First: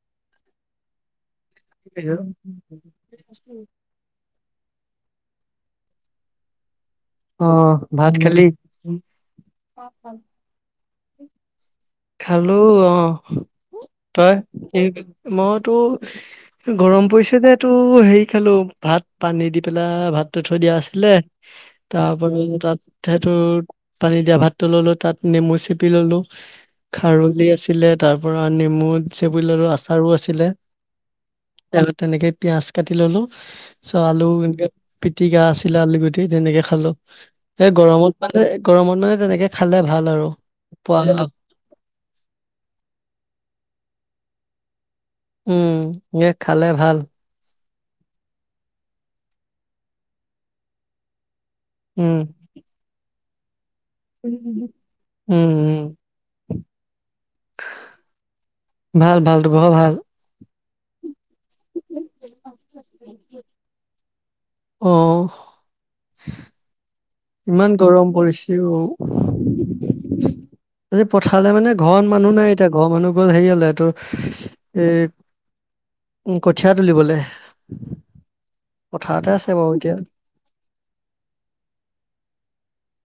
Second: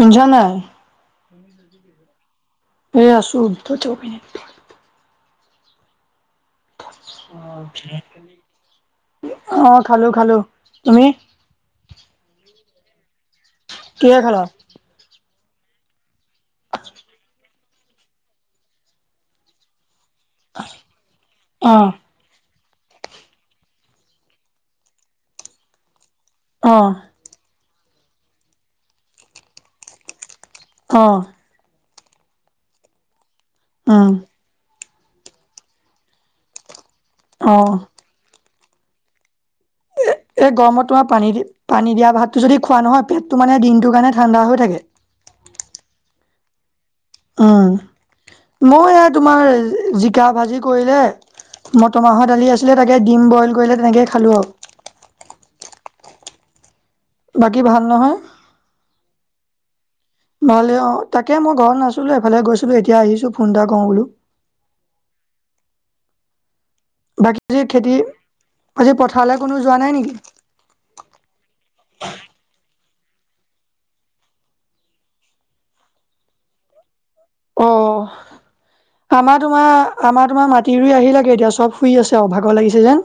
পিঞ্জৰা নাই অ', এ আছো [unintelligible] ভাত খালি? অ খালো খালো তুমি খালো অ কিহে তই খালা কি মইতো গৰম পৰিছে যে তটো হেৰি খালো ভাত পানী দি পেলাই ভ ততে থৈ দিয়া আছিলে অ তাৰ তাত সেইটো পানী দিয়া ভাতটো ললো তাত নেমু চেপি ললো অ খাৰলি আছিলে তাৰ পৰা নেমু চ বুলি ললো আচাৰো আছিলে অ তেনেকে পিয়াজ কাটি ললো চ উম আলু এনেকে পিটিকা আছিলে আলু গুটি তেনেকে খালো অ এই গৰমত মানে গৰমত মানে তেনেকে খালে ভাল আৰু এই গৰমত তোমাৰ পোৱা পানী দি পানী দিয়া ভাতটো যদি খোৱা নহয় পেটটো মানে দিনটোৰ কাৰণে ঠাণ্ডা হৈ থাকে উম ম খালে ভাল মই এই তোমাৰ জিকা ভাজি কৰিলে মটৰ উম মাহৰ দালি আছিলে তাকে ডিম বইল কৰিলে তেনেকেই খালো উম আৰু উম বাকী ভাল নহয় [unintelligible] ভাল ভালেই অ তাকে মই ঘৰত নাছিলো এফালে গৈছিলো এতিয়া আহিছো ফোন এটা কৰো বোলো অহঁ বাকী আজি ইমান খেতি গৰম পৰিছে আজি পথাৰলৈ কোনো যোৱা নাই নেকি আজি পঠালে মানে ঘৰত মানুহ নাই এতিয়া ঘৰ মানুহ গ'ল হেৰি হলে তো এই কঠীয়া তুলিবলে অ পথাৰতে আমাৰ আছে বাৰু এতিয়া তোমাৰ আমাৰ তোমাৰ মাটি ৰুই আহি লাগে এতিয়া চব শুই আছে অ ভাগৰ লাগিছে যে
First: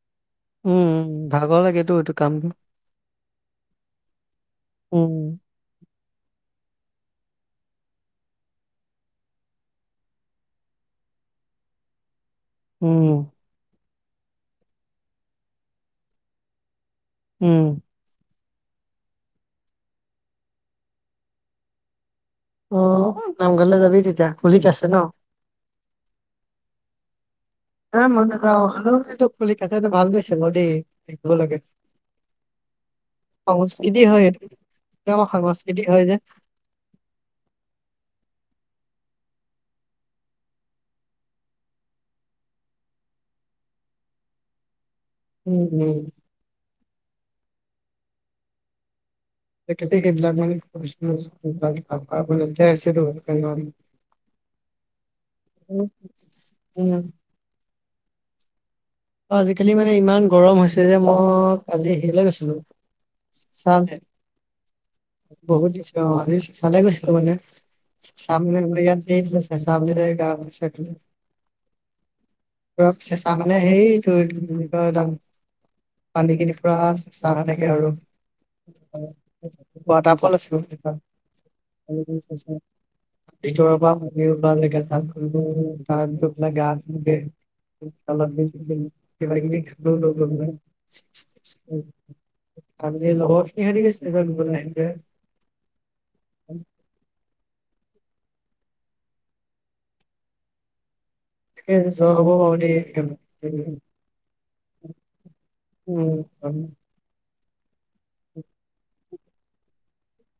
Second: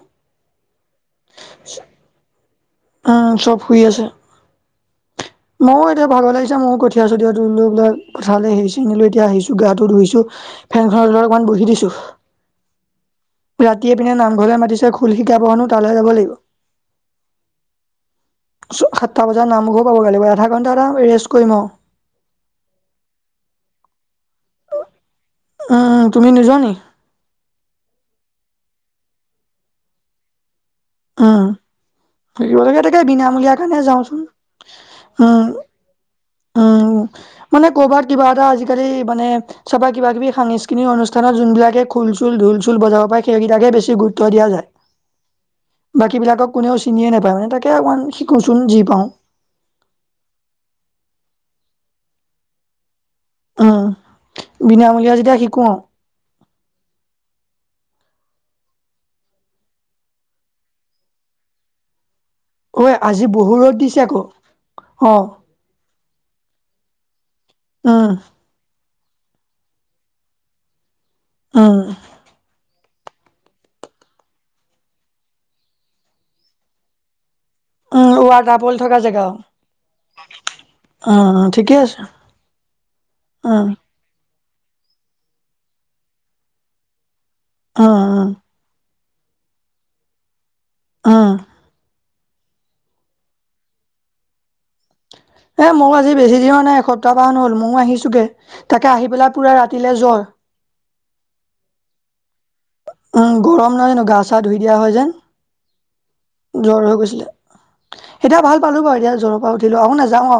উম ভাগৰ লাগেতো এইটো কামটো আহ চব শুই আছে উম ময়ো এতিয়া ভাগৰ লাগিছে মও কঠিয়া চঠিয়া এতিয়া আহিছো গাটো ধইছো ফেনখনৰ অকমান বহি দিছো উম বাকি এই পিনে নামঘৰলৈ মাতিছে খোল শিকা হেনো তালৈ যাব লাগিব উম সাতটা বজাত নামঘৰ পাব লাগিব আধা ঘণ্টা এটা ৰেষ্ট কৰিম অ অ নামঘৰলৈ যাবি তেতিয়া খুল শিকাই আছে ন উম তুমি নোযোৱা নি [unintelligible] সংস্কৃতি উম ফুৰিবলৈকে তাকে বিনামূলীয়া কাৰণে যাওঁচোন হয় সেইটো আমাৰ উম সংস্কৃতি হয় যে উম, মানে কৰ'বাত কিবা এটা আজিকালি মানে চবা কিবা কিবি সাংস্কৃতিক অনুষ্ঠানত যোনবিলাকে খু খুল চুল ঢুল চুল বজাব পায় সেইকেইাকে বেছি গুৰুত্ব দিয়া যায় উম, উম। বাকী বিলাকক কোনেও চিনিয়ে নোপায় মানে তাকে অকমান শিকোচোন যি পাওঁ উম, বিনামূলীয়া যেতিয়া শিকো [unintelligible] উম অ' আজিকালি মানে ইমান গৰম হৈছে যে মই কালি হেৰিলৈ গৈছো। ঐ আজি বহু ৰ'দ চালে দিছে আকৌ অ, বহুত দিছে অ আজি চালে গৈছ। ম উম, চাম ম ইয় ন নৈছে চাম [unintelligible] আহ চেচা মানে সেই দু বানি কিনি পুৰা চ থাকে আৰু উম, ৱাটাৰ ফল থকা জেগা ৱাটাৰফল আছিল। উম, উম, ঠিকে আছে উম, ভিতৰৰ পৰা ভাবি, গ উম, উম, [unintelligible] কিবা কিবি খালোঁ ললো কিবা। অহ, ল খৰি গৈছে [unintelligible] এ মোক আজি বেছি দিনৰ নাই এসপ্তাহান হ'ল ময়ও আহিছো তোকে তাকে আহি পেলাই পুৰা ৰাতিলে জ্বৰ। তাকে ভাবিছোঁ জৰ হব বাৰু দেই। উম, লৈ গৰম নহ জানো গা চা ধুই দিয়া হয় যেন জ্বৰ হৈ গৈছিলে। এতিয়া ভাল পালো বাৰু এতিয়া জ্বৰৰ পৰা উঠিলো আহ নাযাওঁ অ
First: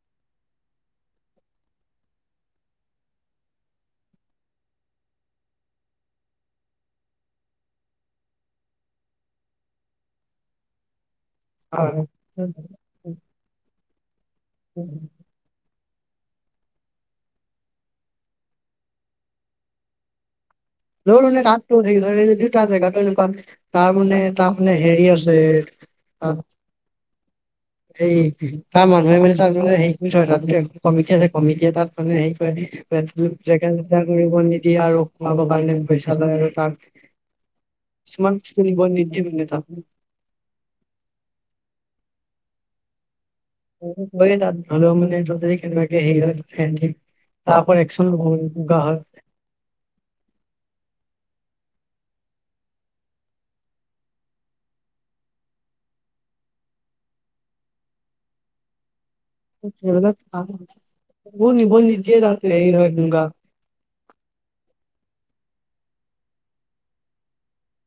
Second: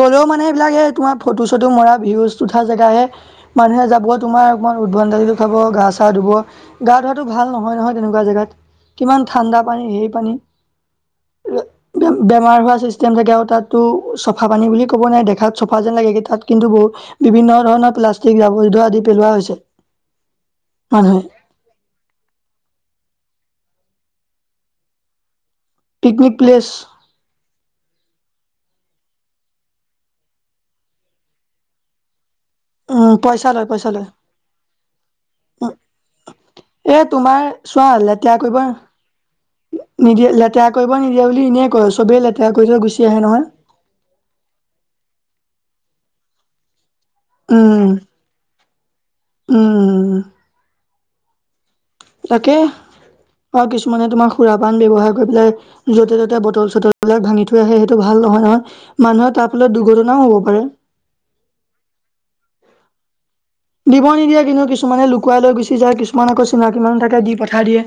গলেও মানে বলাকে তোমাৰ ফটো চটো মৰা ভিউজ উঠা জেগাাহে মানুহে যাব তোমাৰ অকণমান উদ্ভদালি দেখুৱাব। গা চা ধুব গা ধুৱাতটো ভাল নহয়-নহয় তেনেকুৱা জেগাত। কিমান ঠাণ্ডা পানী সেই পানী বেমাৰ হোৱা ছিষ্টেম থাকে আৰু তাত। তটো চফা পানী বুলি ক'ব নাই দেখাত চফা যেন লাগেগে তাত কিন্তু বহু বিভিন্ন ধৰণৰ প্লাষ্টিক দাবধ আদি পেলোৱা হৈছে মানুহে মানে তাতো হে দুয়টা জেগাতটো এনেকুৱা তাৰমানানে তাৰমানানে হেৰি আছে। পিকনিক প্লেছ সেই তাৰ মানুহে মানে তাৰ মে সে তাত কমিটি আছে কমিটিয় তাত মানে সেই। উম পইচা জে লয় পইচা জ লয় কৰিব নিদিয়ে আৰু খুৱাব কাৰণে পইচা লয় আৰু তাক এ তোমাৰ চোৱা লেতেৰা স্মাৰ্ট কৰিব ব মপনি [unintelligible] নিদিয়ে লেতেৰা কৰিব নিদিয়ে বুলি এনেই কয় চবেই লেতেৰা কৰি থ গুচি আহে নহয়। তাত ভাল মানে কে হেৰী হয়। তপ উম, একচ গা হয়। উম, তাকে। অ' কিছুমানে তোমাৰ খুৰা পান ব্যয়ৱহাৰ কৰি পেলাই য'তে ত'তে বটল চটলিলাক ভাঙি থৈ আহে সেইটো ভাল। নহয়-নহয়। নিন নিজে যে নিগ [unintelligible] দিব নিদিয়ে কিন্তু কিছুমানে লুকুৱাই লৈ গুচি যায় কিছুমান আকৌ চিনাকি মানুহ থাকে দি পঠাই দিয়ে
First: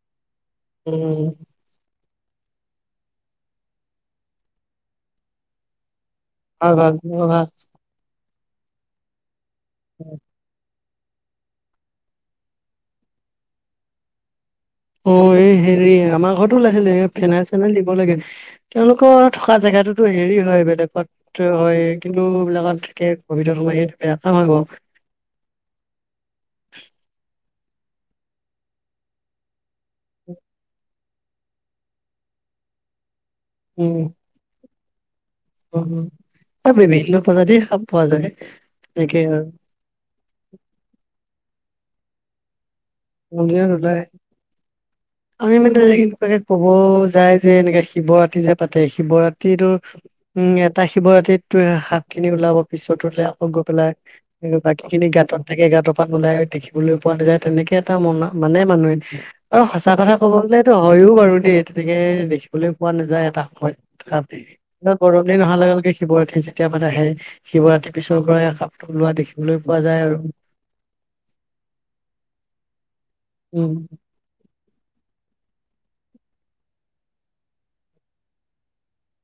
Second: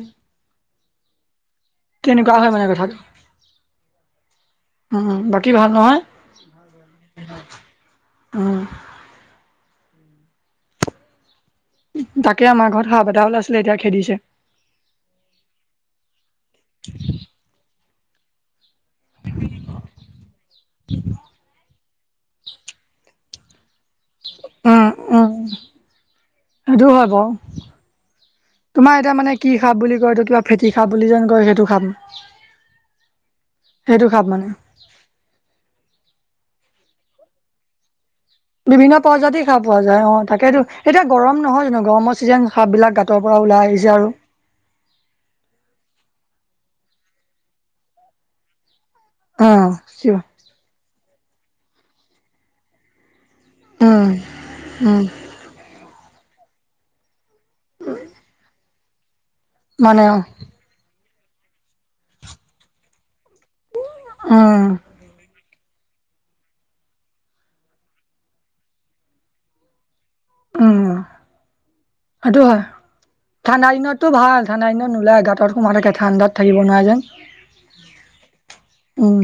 উম কেনেকুৱা হয় মানে কথাটো উম বাকী ভাল নহয় ভ ভাল ভ উ উম তাকে আমাৰ ঘৰত হাঁহ বটাাহ ওলাই আছিলে এতিয়া খেদিছে। অ' এ হেৰি আমাৰ ঘৰতো ওলাইছিলে ফেন চেনাই দিব লাগে। তেওঁলোকৰ থকা জেগাতোতো হেৰি হয় বেলেগত হয়। কিন্তুবিলাকত থাকে কভিডৰ সময় বেয়া কে হয়। আৰু হব। [inaudible] তোমাৰ এতিয়া মানে কি খাব বুলি কয় ত কিবা ফেটি খাব বুলি যেন কয় সেইটো খাম। সেইটো খাপ মানে। উ আৰু বিভিন্ন প্ৰজাতি সাপ পোৱা যায়। বিভিন্ন এনেকে আৰু প্ৰজাতিৰ সাহ পোৱা যায় অ তাকেইটো এতিয়া গৰম নহয় জানো গৰমৰ চিজন সাপবিলাক [unintelligible] কব যায় যে এনেকে শিৱৰাত্ৰ যে পাতে অ শিৱৰাত্ৰি তো চিঞৰ উম এটা শিৱৰাতিত তে শাপখিনি ওলাব পিছত ওলিয়াব গৈ পেলাই উম বাকী উম খিনি গাঁতত থাকে গাঁতৰপান ওলাই দেখিবলৈ পোৱা নাযায় তেনেকে ম মানে মানুহে আৰু সঁচা মানে কথা অ কব গলে এইটো হয়ও বাৰু দ তেনেকে দেখিবলৈ পোৱা নাযায় এটা সময় উম গৰম দিন হ লগে লগে শিৱৰাততি যেতিয়া বাত আহে শিৱৰাতিৰ পিছৰ পৰা সাপটো লোৱা দেখিবলৈ পোৱা যায় আৰু। উম সেইটো হয়। ঠাণ্ডা উম দিনততো ভাল ঠাণ্ডা দিনত নোলাই গাঁতত সোমাই থাকে ঠাণ্ডাত থাকিব নোৱাৰে যেন। উম।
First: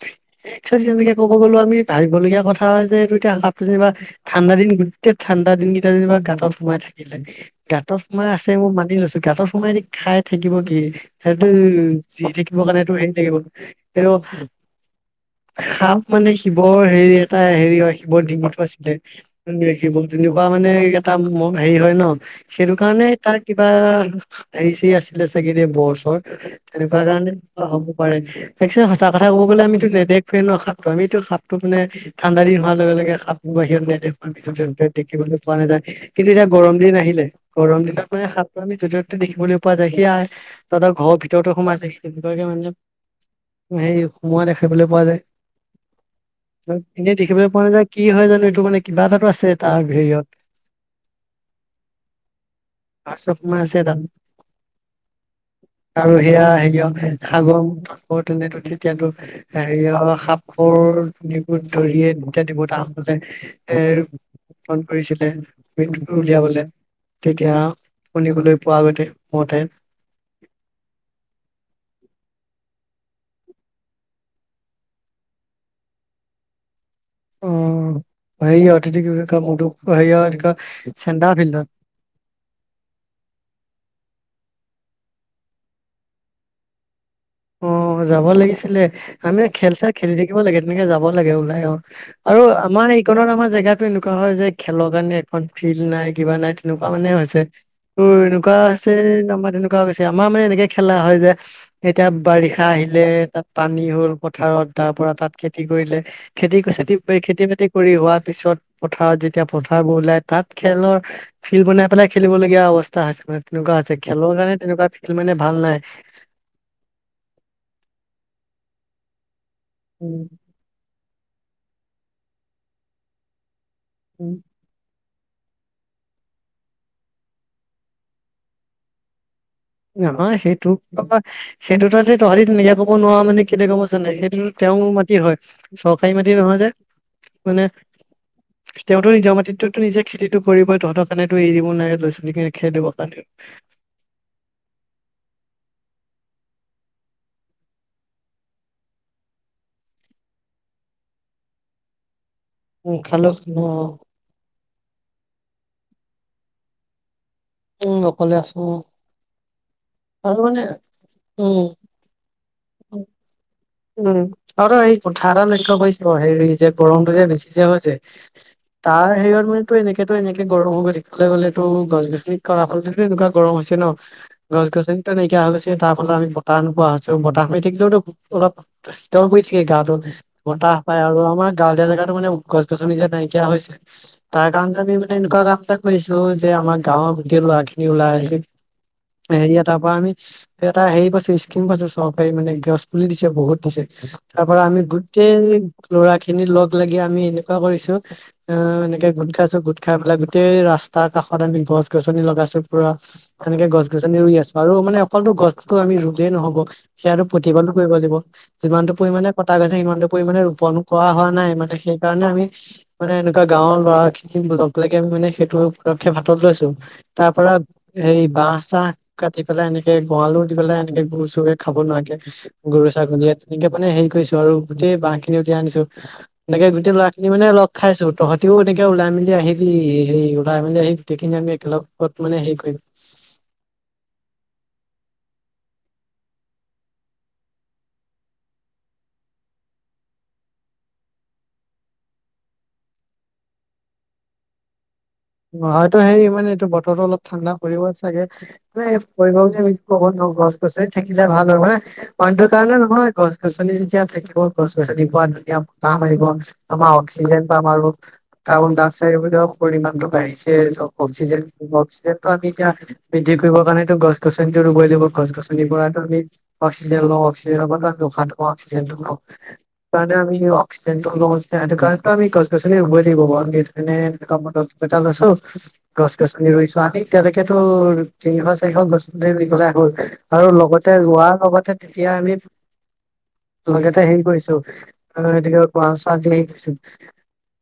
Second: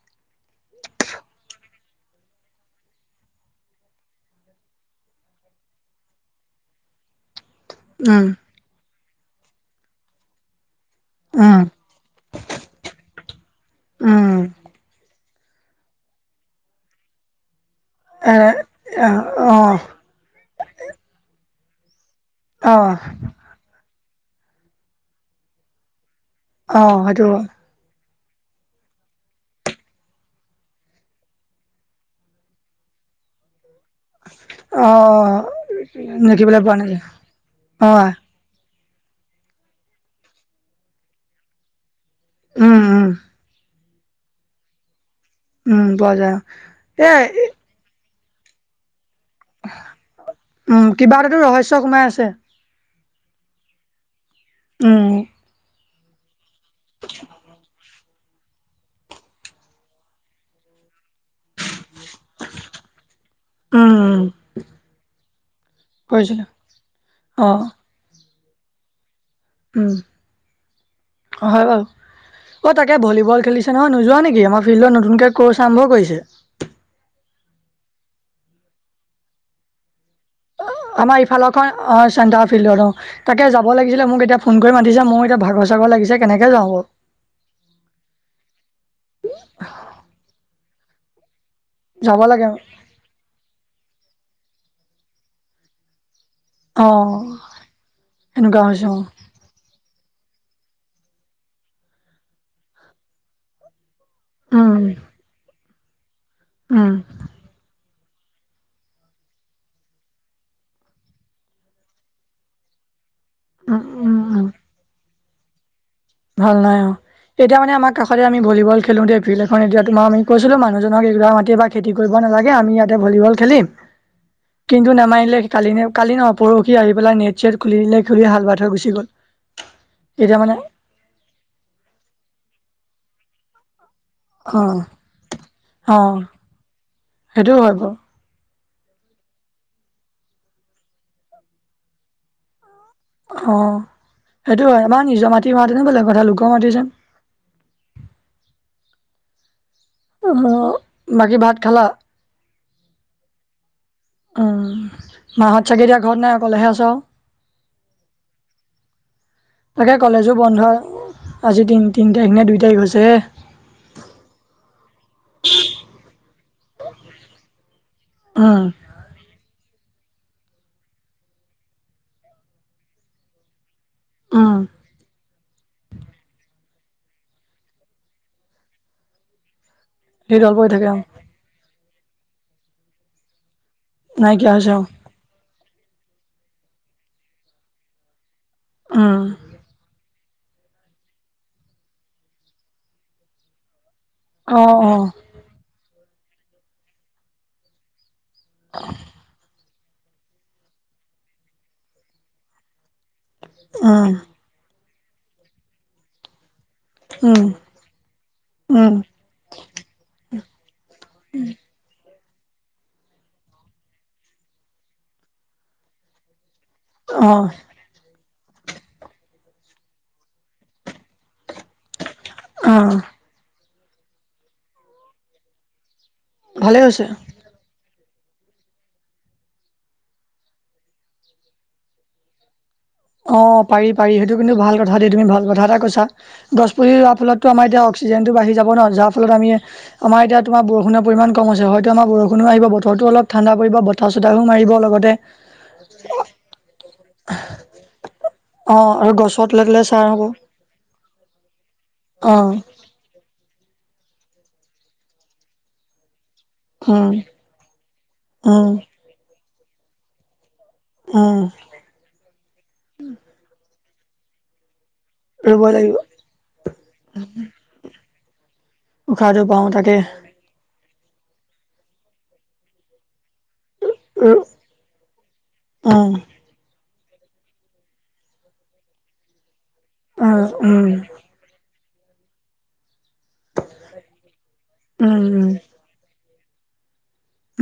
হয়। একোৱ তেনেকে ক'ব গ'লো আমি ভাবিবলগীয়া কথা হয় যে এই এতিয়া কাপ যেনিবা ঠাণ্ডা দিন গোটেই ঠাণ্ডা দুটা দিন কেইটা দিন বা গাঁত সোমাই থাকিলে গাঁত উম সোমাই আছে মই মানি লৈছো গাঁত সোমাই খাই থাকিব কি সেইটো উম যি থাকিব কাৰণে সেইটো হেৰি থাকিব সেইটো উম শাপ মানে শিৱৰ হেৰি এটা হেৰি হয়। ৰাখিব এ দিমতো আছিলে অ ৰাখিব তেনেকুৱা মানে এটা ম হেৰি হয় ন অ সেইটো কাৰণে তাৰ কিবা হেৰি চৰি আছিলে চাগে দে বৰচৰ অ তেনেকুৱা সেইটো কাৰণে হব পাৰে ত সঁচা কথা ক'ব গলে আমিতো নেখুৱে ন সাপো আমিতো সাপটো মানে ঠাণ্ডা দিন হোৱাৰ লগে খাপ খ অ দেখিবলৈ পোৱা নাযায় কিন্তু এতিয়া দেখিবলৈ গৰম পোৱা দিন নাযায় আহিলে গৰম অ দিনত মানে সাপ আমি য দেখিবলৈ পোৱা যায় সি তহঁতৰ ঘৰৰ ভিতৰতো সোমাই যায় তেনেকুৱে মানে উম উম সেৰি সোমোৱা দেখিবলৈ পোৱা যায় উম পোৱা যায় এনেই এ দেখিবলৈ পোৱা নাযায়। কি হয় জানো এইটো মানে কিবা এটাটো আছে তাৰ উম, কিবা এটাতো ৰহস্য সোমাই আছে। হেৰীয়ত। অশফ মা আছে তাত উম। আৰু সেয়া হেৰি হয়ান সাগৰ ম নে তেতিয়াতো হেৰিয় সাপোৰ ধৰিয়েতিয়া দিবতা বলে এ উম, ন কৰিছিলে মু কৰিছিলো উলিয়াবলৈ তেতিয়া অ', শনিবলৈ পোৱা আগতে উম হয় বাও। তাকে ভলীবল খেলিছে নহয় নোযোৱা নেকি আমাৰ ফিল্ডত নতুনকে ক'ৰ্চ আৰম্ভ কৰিছে। অ, হেৰিয়ত এটো কি বুলি কয় মটো হেৰিয়ত কি কয় আমাৰ চেণ্ডা ফিল্ডত ইফালৰখন অ চেণ্টাৰ ফিল্ডৰ তাকে যাব লাগিছিলে মোক এতিয়া ফোন কৰি মাতিছো মোৰ এতিয়া ভাগৰ চাগৰ লাগিছে কেনেকে যাওঁ বাৰু। অ যাব লাগিছিলে আমি খেল চেল খেলি থাকিব লাগে তেনেকে যাব লাগে ওলা অ যাব আৰু লাগে আমাৰ এইকণত আমাৰ জেগাতো এনেকুৱা হয় যে খেলৰ কাৰণে এখন ফিল্ড নাই কিবা নাই তেনেকুৱা মানে অ', হৈছে তোৰ এনেকুৱা হৈছে নাম্বাৰ তেনেকুৱা হৈছে। আমাৰ মানে এনেকে খেলা হয় যে এতিয়া বাৰিষা আহিলে তাত পানী হ'ল। পথাৰত উম, তাৰ পৰা তাত খেতি কৰিলে খেতি খেতি উম। খেতি বাতি কৰি হোৱা পিছত পথাৰত যেতিয়া পথাৰবোৰ ওলাই তাত খেলৰ ফিল্ড বনাই পেলাই খেলিবলগীয়া অবস্থা মানে তেনেকুৱা উম, আছে উম, খেলৰ উম, কাৰণে তেনেকুৱা খেল মানে ভাল নাই ভাল নাই অ'। এতিয়া মানে আমাৰ কাষতে আি ভীবল খেলোঁতেয়ািল্ড এতিয়া তোম আমি কৈছিলো মানুহজনক ৰ মাটি এইবাৰ খেতি কৰিব নালাগে আমি ইয়াতে ভলীবল খেলিম কিন্তু নামানিলে। কালি কালি ন পৰহি আহি পেলাই নেট চেট খুলি দিলে খুলি হাল ভাত হৈ গুচি গ'ল। ন এতিয়া মানে সেইটো সেইটো ত তহাৰ নিজে ক'ব নোৱাৰা মানে কেলে গম পাইছ নাই সেইটো তেওঁ অ', মাটি হয় চৰকাৰী অ', মাটি নহয় যে সেইটোও মানে হয় বাৰু তেওঁতো নিজৰ মাটিতটোতো নিজে খেতিটো কৰিবই তহঁতৰ কাৰণে তো এৰি দ নাই লৰা ছোৱালীকনে খে দিব অ', সেইটো হয়। তোমাৰ নিজৰ মাটি হোৱাহেঁতেনো বেলেগ কথা লোকৰ মাটি যে বাকী ভাত খালা? উম, খালোঁ [inaudible] উম, মাহঁত চাগে এতিয়া ঘৰত নাই অকলেহে আছ আৰু? উম, অকলে আছোঁ। তাকে, কলেজো বন্ধ উম আজি তি তিনি তাৰিখ নে দুই তাৰিখ হৈছেহে। উম, আৰু এই কঠা এটা লক্ষ্য কৈছোঁ হেৰি যে গৰমটো যে বেছি যে হৈছে। উম, তাৰ হেৰিয়ত মাইতো এনেকে সেতটো এনেকে গৰম হৈ গৈ থাকিবলৈ গ'লেতো গছ গছনি কটাৰ ফলতে এনেকুৱা গৰম হৈছে ন। উম। গছ গছনিতো নাইকিয়া হৈ গৈছে, তাৰ ফলত আমি বতাহ নোপোৱা হৈছোঁ, বতাহ মাৰি থাকিলেওতো অলপ শীতল পৰি থাকে গাটো শীতল পৰি বতাহ থাকে পায়, আৰু আমাৰ গাঁৱলীয়া জেগাত মানে গছ গছনি যে, নাইকিয়া হৈছে, তাৰ নাইকিয়া কাৰণ হৈছে আৰু আমি মানে এনেকুৱা কাম তাক কৰিছোঁ যে আমাৰ গাঁৱৰ গোটেই ল'ৰা খিনি ওলাই আহি উম, হেৰি তাৰ পৰা আমি এটা হেৰি পাইছে, স্কিম পাইছে, চৰকাৰী মানে গছ পুলি দিছে বহুত দিছে। তাৰপৰা অ', আমি অ', গোটেই ল'ৰা খিনি লগ-লাগি আমি এনেকুৱা কৰিছোঁ। অ' এনেকে গোট খাইছোঁ। গোট খাই পেলাই গোটেই ৰাস্তাৰ কাষত আমি গছ-গছনি লগাইছোঁ পোৰা। সেনেকে উম, গছ-গছনি ৰুই আছোঁ আৰু মানে অকলতো গছতো আমি ৰুলে নহ'ব সিহতক উম। প্ৰতিপালন কৰিব লাগিব। যিমান টো উম, পৰিমাণে কটা গৈছে, সিমানটো পৰিমানে ৰোপণ কৰা হোৱা নাই, মানে সেই কাৰণে আমি মানে এনেকুৱা গাঁৱৰ ল'ৰা খিনি লগ লাগি আমি মানে সেইটো পদক্ষেপ হাতত লৈছোঁ। তাৰ অ', পৰা হেই বাঁহ-চাহ কাটি পেলাই এনেকে গঁৰালো দি পেলাই এনেকে গৰু চৰুৱে খাব নোৱাৰাকে। অ', গৰু-ছাগলীয়ে তেনেক মানে হেৰি কৰিছোঁ আৰু গোটেই বাঁহ খিনি উলিয়াই আনিছোঁ। এনেকে ভালেই গোটেই হৈছে। ল'ৰা খিনি মানে লগ খাইছোঁ। তহঁতিও এনেকৈ ওলাই মেলি আহিবি হেৰি ওলাই মেলি আহি গোটেইখিনি আমি একেলগত মানে হেৰি কৰিম। অ' পাৰি পাৰি সেইটো কিন্তু ভাল কথা। ভাইটিৰ তুমি ভাল কথা এটা কৈছা। গছপুলি ৰোৱাৰ ফলতো আমাৰ এতিয়া অক্সিজেনটো বাঢ়ি যাব ন যাৰ ফলত আমি আমাৰ এতিয়া তোমাৰ বৰষুণৰ পৰিমাণ কম হৈছে হয়তো আমাৰ বৰষুণো আহিব বতৰটো অলপ ঠাণ্ডা পৰিব বতাহ চতাহৈ মাৰিব লগতে। অ' হয়তো সেই মানে এইটো বতৰতো অলপ ঠাণ্ডা কৰিব চা চাগে, অ মানে আৰু কৰিব গছৰ বুলি ন তলে আমি তলে ক'ব ছাঁ হ'ব নোৱাৰোঁ। গছ-গছন থাকিলে ভাল আৰু মানে অ পানীটোৰ কাৰণে নহয় তোমাৰ গছ-গছনি যেতিয়া থাকিব গছ-গছনিৰ পৰা ধুনীয়া বতাহ মাৰিব। আমাৰ উম অক্সিজেন পাম আৰু উম কাৰ্বন-ডাই-অক্সাইডৰ [unintelligible] পৰিমাণটো বাঢ়িছে। এ অক্সিজেন, উম অক্সিজেনটো আমি এতিয়া বৃদ্ধি কৰিবৰ কাৰণেতো গছ-গছনিতো ৰুবই লাগিব। গছ-গছনি ৰুবই লাগিব পৰাইতো আমি অক্সিজেন লওঁ, অক্সিজেনৰ পৰা আমি উশাহ উশাহটো পাওঁ তাকে ল [unintelligible] [unintelligible] ত আমি গছ-গছনি ৰুবই লাগিব আৰু উম [unintelligible] এটা লৈছো। উম গছ-গছনি ৰুইছো আমি তেনেকেতো তিনিশ-চাৰিশ গছ পুলি ৰুই [unintelligible] উ আৰু উম লগতে ৰোৱাৰ লগতে তেতিয়া আমি লগেতে হেৰি কৰিছোঁ, উম উম এইটো কি কয় [unintelligible] কৰিছোঁ।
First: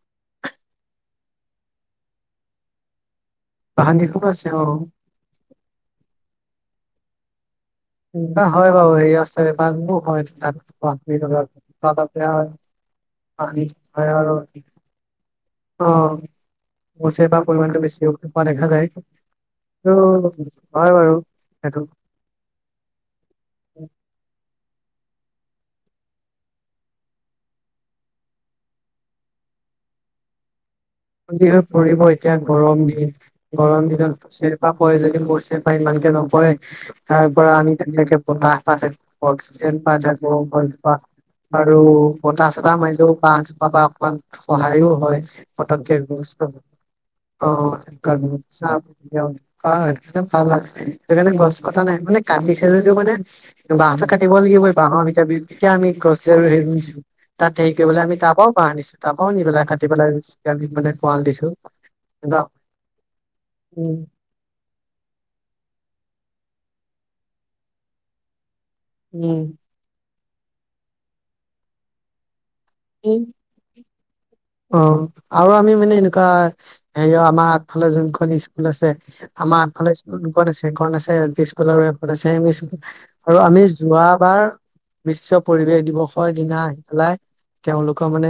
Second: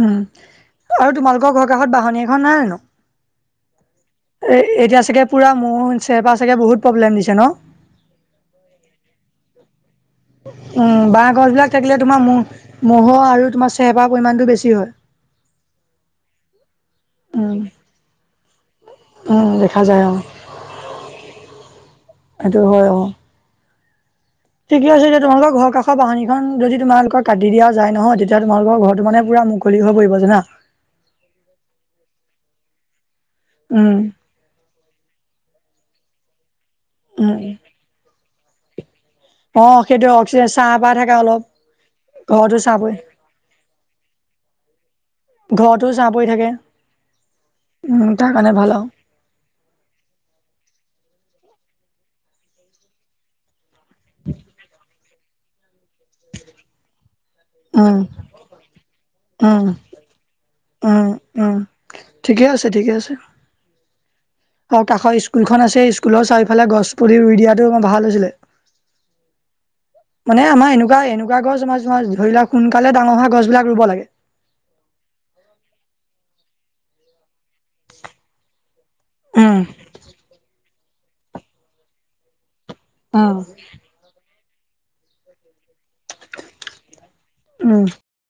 উম, আৰু তোমালোকৰ ঘৰ কাষত বাহনি এখন নাই জানো? বাহনিখনো আছে এই অ এতিয়া চাগে পোৰা মোহ হৈছে। এবাৰ চাগে বহুত প্ৰব্লেম দিছে ন? ন হয় বাৰু হেই আছে বানবোৰ [unintelligible] অ', উম, বাঁহ গছ বিলাক থাকিলে তোমাৰ মহ ম'হ আৰু তোমাৰ চেহেপা পৰিমাণটো বেছি হয়। অৱশ্যে এইবাৰ উম, পৰিমানটো বেছিকে হোৱা দেখা যায়। উম, দেখা আৰু যায় অ, হয় বাৰু সেইটো। সেইটো হয় বাৰু। [inaudible] ঠিক আছে, এতিয়া তোমালোকৰ ঘৰ কাষৰ বাহিনীখন যদি তোমালোকৰ কাটি দিয়া যায় নহয়, তেতিয়া তোমালোকৰ ঘৰটো মানে পোৰা মুক কলি হৈ পৰিব জানা। মুকলি হৈ পৰিব, এতিয়া গৰম দিন। গৰম উম, দিনত চেৰেপা পৰে যদি মোৰ চেৰেপা ইমানকে নপৰে তাৰ উম, পৰা আমি তেনেকে বতাহ পাই থাকে, অ, অক্সিজেন পাই সেইটোৱে থাকোঁ অক্সিজেন চাহ পাই [unintelligible] থাকে অলপ আৰু ঘৰতো চাহ বতাহ-চতাহ পৰি মাৰিলেও বাঁহজোপাৰ পৰা অকমান সহায়ো হয়। [unintelligible] অ [unintelligible] ঘৰতো চাহ পৰি থাকে উম, তাৰ কাৰণে ভাল আৰু লাগিছে। সেইকাৰণে গছ কটা নাই মানে কাটিছে যদিও মানে বাঁহটো কাটিব লাগিবই বাঁহৰ ভিতৰ এতিয়া আমি গছ হেৰি নিছো তাত হেৰি উম, কৰিবলে আমি [unintelligible] তাৰ পৰাও বাঁহ আনিছোঁ, তাৰ পৰাও নি পেলাই উম, কাটি পেলাই ৰুইছোঁ। আমি মানে উম, গড়াল দিছোঁ, উম, কিবা ঠিকে আছে ঠিকে আছে এই আৰু কাষৰ স্কুলখন আছে, স্কুলৰ চাৰিওফালে গছ পুলি ৰুই দিয়াটো ভাল হৈছিলে উম। মানে আমাৰ এনেকুৱা এনেকুৱা গছ আমাৰ তোমাৰ ধৰি লোৱা সোনকালে ডাঙৰ উম, হোৱা গছবিলাক ৰুব লাগে। অ', আৰু আমি মানে এনেকুৱা হেয়া আমাৰ আগফালে যোনখন স্কুল আছে, আমাৰ উম, আঠফালে স্কুল দুখন আছে এখন আছে এল পি স্কুল আৰু এখন আছে এম এ স্কুল আৰু আমি যোৱাবাৰ বিশ্ব পৰিৱেশ দিৱসৰ দিনা আহি পেলাই উম, তেওঁলোকৰ মানে